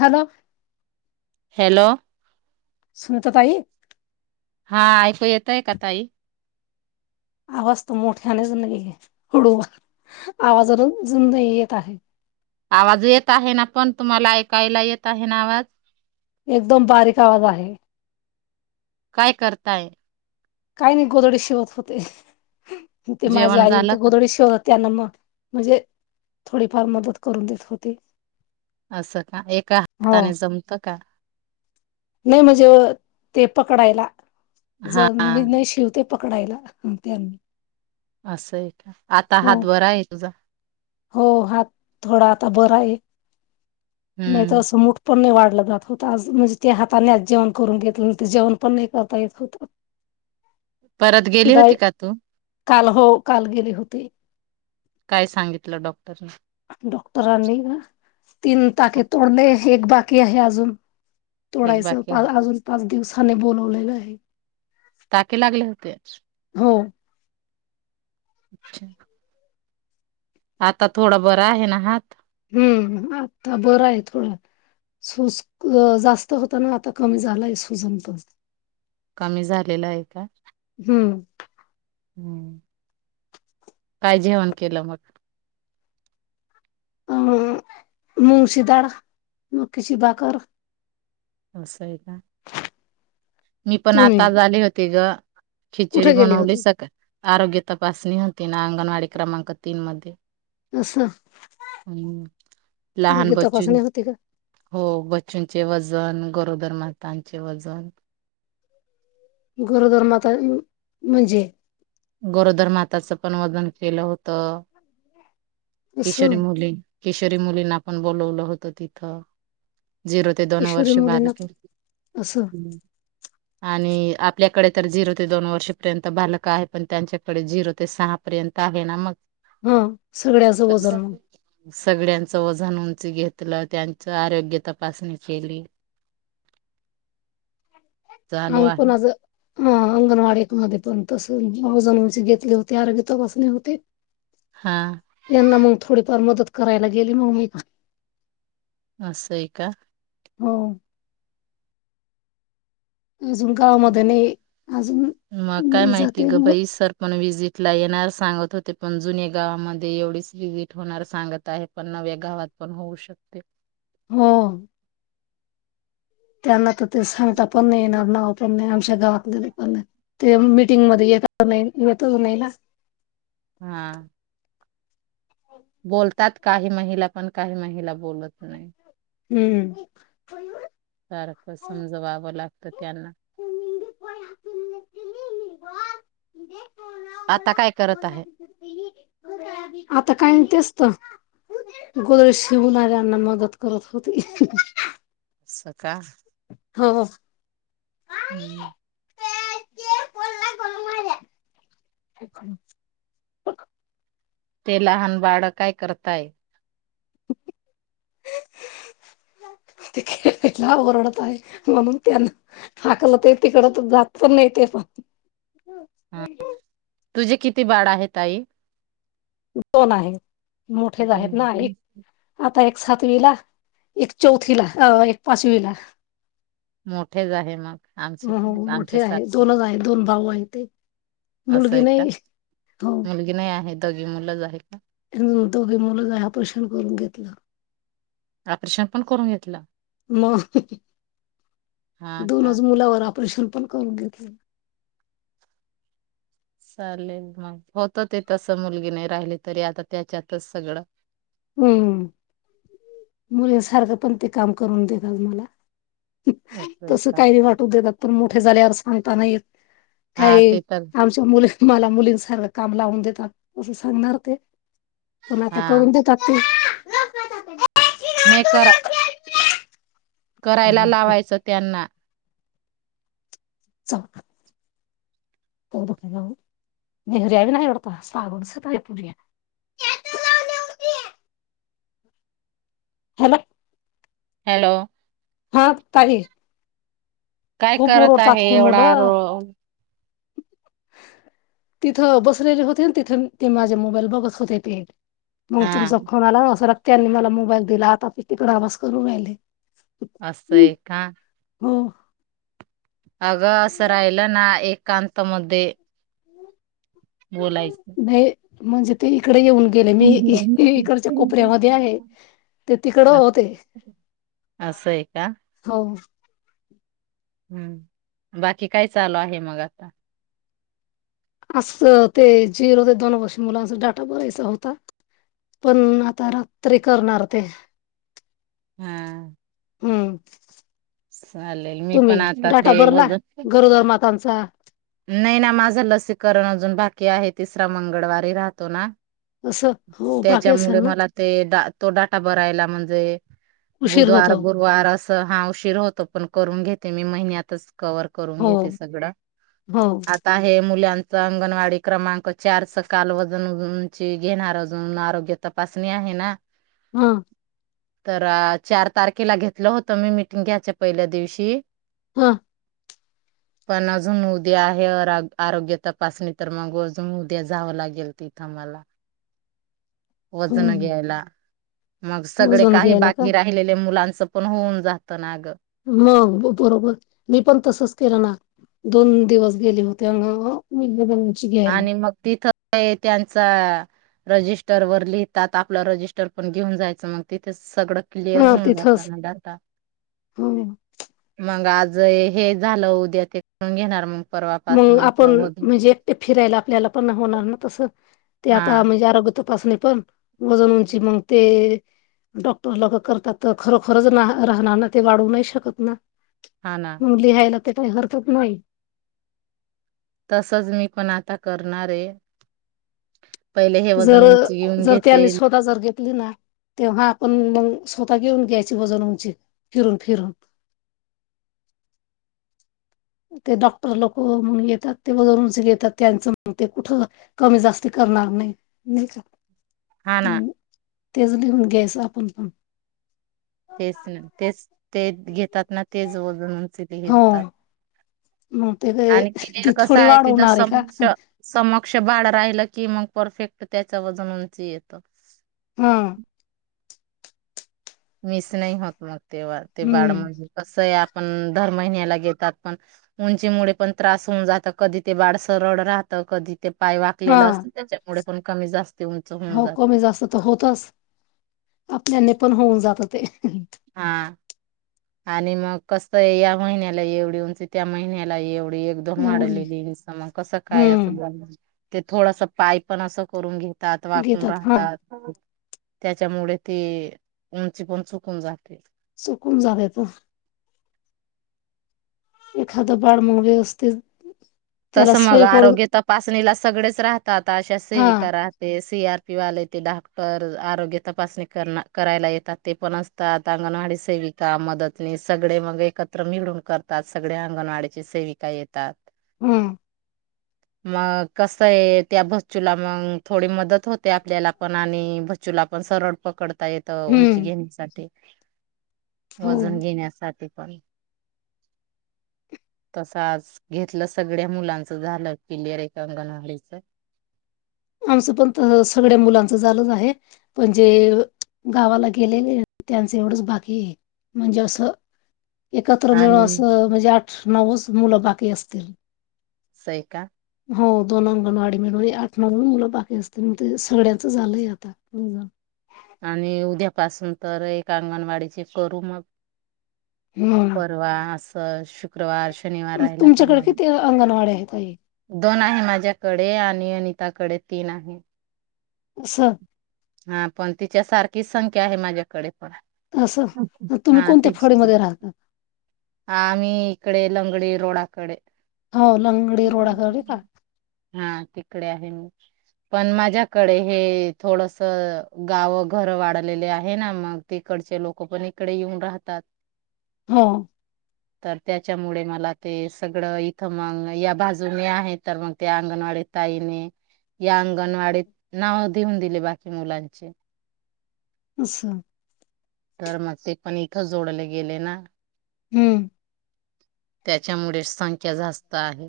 Hello. Hello, सुनता ताई? हा ऐकू येतयं का ताई? आवाज त मोठ्या आणि ज आहे [unintelligible] हळू आवाजान जुंद येत आहे. आवाज येत आहे ना पण तुम्हाला ऐकायला येत आहे ना आवाज? एकदम बारीक आवाज आहे. काय करताय? काही नाही गोदडी शीवत होते. ते माझी जेवण आईन झालं ते का गोदडी शिवत त्यांना म म्हणजे थोडीफार मदत करून देत होते. आसं का एका हो हाताने जमतं का? नाही म्हणजे ते पकडायला हा जर मी नाही शिवतत. पकडायला ते अनि. आसं आहे का आता हो हात बरा आहे तुझा? हो हात थोडा आता बरा आहे नाही त हम्म असं मूठ पण नाही वाढलं जात होता आज म्हणजे त्या हाताने आज जेवण करून घेतल ते जेवण पण नाही करता येत होत. [inaudible] परत गेली डाळ होती का तू? काल हो काल गेली होते. काय सांगितलं डॉक्टरनी? डॉक्टरांनी ना तीन टाके तोडले एक बाकी आहे आजून. एक तोडायस बाकी पा आहे आजून पाच दिवसाने बोलवलेलं आहे. टाके लागले होते? हो. अच्छा. आता थोडा बर आहे ना हात? हम्म आता बरं आहे थोडा हात. सूज जास्त होता ना आता कमी झालाय सुजन पण कमी झालेलंय काय? हम्म हम्म काय जेवण केलं मग? अ मुगची दाळ नखिची भाकर असंय का? मी पण तुम्ही आताच आली होती ग खिचडी कुठे गेले बनवली होते सका आरोग्य तपासणी होती ना अंगणवाडी क्रमांक तीन मध्ये असं हं लहान आरोग्य तपासणी बच्चूंचे होती का हो बच्चूंचे वजन गरोदरमातांचे वजन गरोदर माता म्हणजे? गोरोदर माताचं पण वजन केलं होतं असं किशोरी मुली किशोरी मुलींना पण बोलवलं होत तिथं झिरो ते दोन किशोरी वर्ष मुलींना बालके असं हं आणि आपल्याकडे तर झिरो ते दोन वर्षपर्यंत बालकं आहेत पण त्यांच्याकडे झिरो ते सहा पर्यत आहे ना मग हम् त [unintelligible] सगळ्यांचं वजन उंची घेतलं त्यांच आरोग्य तपासणी केली. चालू आण आहे कुणाचं? हा अंगणवाडीत मध्ये पण तस वजन घेतले होते आरोग्य तपासून होते [inaudible] हा त्यांना मग थोडीफार मदत करायला गेली मग मी असंय का? हो अजून गावामध्ये नाही अजून मग काय नाही माहिती जाते ग नवं बाई सर पण विजिट ला येणार सांगत होते पण जुन्या गावामध्ये एवढीच विजिट होणार सांगत आहेत पण नव्या गावात पण होऊ शकते हो त्यांना तर ते सांगता पण नाही येणार ना पण नाही आमच्या गावात पण ते मीटिंग मध्ये येत नाही येतच नाही ना हा हो [unintelligible] बोलतात काही महिला पण काही महिला बोलत नाही हम्म सारखं समजवावं लागतं त्यांना आता काय करत आहे? आता काय ना तेच तं गोधड्या शिवणाऱ्यांना मदत करत होते सकाळ हो हो हम् [unintelligible] ते लहान बाळं काय करताय? ते खेळाला ओरडत आहे म्हणून त्यांना हाकलंते तिकडं तर जात पण नाही ते पा तुझी किती बाळं आहे ताई? दोन आहेत मोठेच आहेत ना एक आता एक सातवीला एक चौथी ला अ एक पाचवीला मोठेच आहे मग आमचे हो हो आमच्या मोठे आहे सारखे दोनच आहे दोन भाऊ आहे ते असं मुलगी आहे का नाही हो. मुलगी नाही आहे दोघ मुलंच आहेत का हम्म दोघे मुलंच आहेत ऑपरेशन करून घेतलं ऑपरेशन पण करून घेतलं मग हा का? दोनच मुलावर ऑपरेशन पण करून घेतल चालेल मग होत तेे तसं मुलगी नाही राहिली तरी आता त्याच्यातच सगळं हम्म मुली सारखं पण ते काम करून देतात मला असं आहे तस का? काही वाटु देतात पण मोठे झाले यार सांगता नाही येत हा काही ते तर आमच्या मुली मला मुलीं सारखं काम लावून देतात असं सांगणार ते. पण आता हा करून देतात ते नई करा करायला लावायचं त्यांना चा [unintelligible] पोरी या हॅलो हॅलो हा ताई काय खूप करत ओरडतात आहे ही एवढा रो मुलं. तिथं बसलेले होते तिथे ते माझे मोबाईल बघत होते ते मग हा तुमचा फोन आला सरक त्यांनी मला मोबाईल दिला आता ते तिकडे आवाज करून राहिले असंय का हो अगं असं राहिलं ना एकांतामध्ये नाही म्हणजे ते इकडे येऊन गेले मी इकडच्या कोपऱ्यामध्ये आहे ते तिकड अस- होते. असं आहे का हो हम्म बाकी काय चालू आहे मग आता असं ते झिरो ते दोन वर्ष मुलांचा डाटा भरायचा होता पण आता रात्री करणार ते हा हम्म चालेल मी तुम्ही पण आता डाटा ते भरला वजन गरोदर मातांचा नाही ना माझं लसीकरण अजून बाकी आहे तिसरा मंगळवारी राहतो ना असं हो बाकी असेल त्याच्यामुळे ना मला ते ड तो डाटा भरायला म्हणजे उशीर बुधवार होतो. गुरुवार असं हा उशीर होतो पण करून घेते मी महिन्यातच कव्हर करून हो घेते सगळं हो आ आहे मुलांच अंगणवाडी क्रमांक चारच काल वजन उंची घेणार अजून आरोग्य तपासणी आहे ना हा तर चार तारखेला घेतलं होतं मी मीटिंग घ्यायच्या पहिल्या दिवशी हा पण अजून उद्या आहे आरोग्य तपासणी तर मग अजून उद्या जावं लागेल ती थ मला वजन घ्यायला मग सगळे मोजून काही घ्यायला का बाकी रा हिलेल्या मुलांच पण होऊन जातं ना गं हा मग बरोबर मी पण तसच केलं ना दोन दिवस गेले होते अ. [unintelligible] आणि मग तिथं त्यांचा, रजिस्टर वर लिहितात, आपलं रजिस्टर पण घेऊन जायचं मग तिथेच सगळं क्लिअर हा होऊन जात तिथंच ना डाटा. हो मग आज हे झालं उद्या ते करून घेणार मग. मग परवापासून आपण असं वध म्हणजे एकटे फिरायला आपल्याला, होणार ना तस ते आता हा म्हणजे, आरोग्य तपासणी पण वजन उंची मगं. ते, डॉक्टर लोक करतात तर खरोखरच राहणारना ते वाढवू नाही शकत ना? हा ना. मग लिहायला ते काही हरकत नाही. तसच मी पण आता करणार आहे. पहिले हे जर वजन उंची घेऊन जर घेते. त्यांनी स्वतः जर घेतली ना तेव्हा आपण, मग स्वतः घेऊन घ्यायची वजन उंची फिरून, फिरून ते डॉक्टर लोक म्हणून येतात, ते वगरूनच घेतात त्यांचं मग ते कुठंन. कमी जास्ती करणार नाही. हा ना तेच लिहून घ्यायचं आपण. तेच ना तेच ते घेतात ना तेच वजण उंच. किती हो घेतात.. मग ते काय आनखीन एक ती कसं थोडी आहे तिथं वाढवणार आहे का समक्ष. समक्ष बाळ राहिलं की मग परफेक्ट त्याच वजन उंच येतं. हा. मिस नाही होत मग तेव्हा ते बाळ हम्म मग कसं आहे, आपण दर महिन्याला घेतात पण. उंचीमुळे पण त्रास होऊन जातं, कधी ते बाळ सरळ राहतं कधी. पाय वाकलेलं हा असत त्याच्यामुळे पण कमी जास्त, हो कमी जास्त तर होतच आपल्यानी पण होऊन जात ते, हा. आणि मग कस या महिन्याला एवढी उंची त्या महिन्याला एवढी एक एवढी वाढली मग कस काय अस हम्म ते थोडस पाय पण अस करून घेत. ताठ वाकून घेतात हा राहतात. त्याच्यामुळे ती उंची पण चुकून जाते. [inaudible] चुकून झालय तो, एखाद बाळ मग व्यवस्थित, तस त्याला मग सोय पडून आरोग्य तपासणीला सगळेच राहतात. आशा हा सेविका राहतात. ते सी आर पी वाले ते डाक्टर आरोग्य तपासणी कर करायला येतात. ते पण असतात. अंगणवाडी सेविका मदतनिस सगळे मग एकत्र मिळून करतात. सगळ्या अंगणवाडीची सेविका येतात. हम. मग कस आहे, त्या बच्चूला मग थोडी मदत होते. आपल्याला पण आणि तुला पण सरळ पकडता येत उंची हम्म घेण्यासाठी, हो वजन घेण्यासाठी पण. तसं आज घेतलंस. सगळ्या मुलांचं झालं क्लियर एक अंगणवाडीच. आमचं पण तर सगळ्या मुलांचं झालंच आहे. पण जे गावाला गेलेले त्यांचं एवढंच बाकी आहे. म्हणजे असं, एकत्र मिळून आणि असं म्हणजे आठ नऊच मुलं बाकी असतील. असंय का? हो दोन अंगणवाडी मिळवून. म्हणून मुलं बाकी असते, मगं ते सगळ्यांचं झालंय आता. आणि उद्यापासून तर एक अंगणवाडीची करू मग हम्म तवा असं शुक्रवार शनिवार राहियला का मग आंगनवाड्या हायत हे दोन आहे माझ्याकडे आणि अनिताकडे तीन आहे असं हा पण तिच्यासारखीच संख्या आहे माझ्याकडे पण अच्छा. असं तुम्ही हा कोणत्या फडे तीच मध्ये राहतात आम्ही इकडे लंगडी रोडाकडे हो लंगडी रोडाकडे का? हा तिकडे आहे मी पण माझ्याकडे हे थोडस गावं घरं वाढलेले आहे ना मग तिकडचे लोक पण इकडे येऊन राहतात हा तर त्याच्यामुळे मला ते सगळं इथं मग या बाजूने आहे तर मग ते अंगणवाडी ताईने या अंगणवाडीत नाव देऊन दिले बाकी मुलांचे अस तर मग ते पण इथं जोडले गेले ना हम्म त्याच्यामुळे संख्या जास्त आहे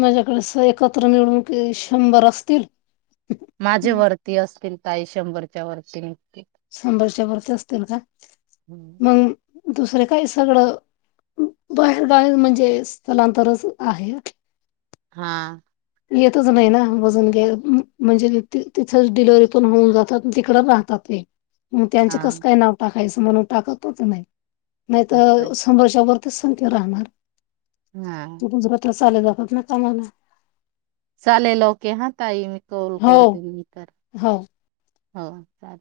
माझ्याकडे एकत्र निवडणुक शंभर असतील माझे हम्म. वरती असतील ताई शंभरच्या वरती निघतील संडासच्या वरती असतील का मग दुसरे काही सगळं बाहेर बाहेर म्हणजे स्थलांतरच आहे हा येतच नाही ना वजन घ्या म्हणजे तिथंच डिलवर्हरी पण होऊन जातात तिकडच राहतात ते मग त्यांच हा कसं काय नाव टाकायचं म्हणून टाकतच नाही नाहीत असं आहे सर्षावरर तून ते राहणार हम् त तुमं पत्र चाल जत ना कामाला चालेल ओके हा ताई मी कॉल हो करते मी तर हो हो चालेल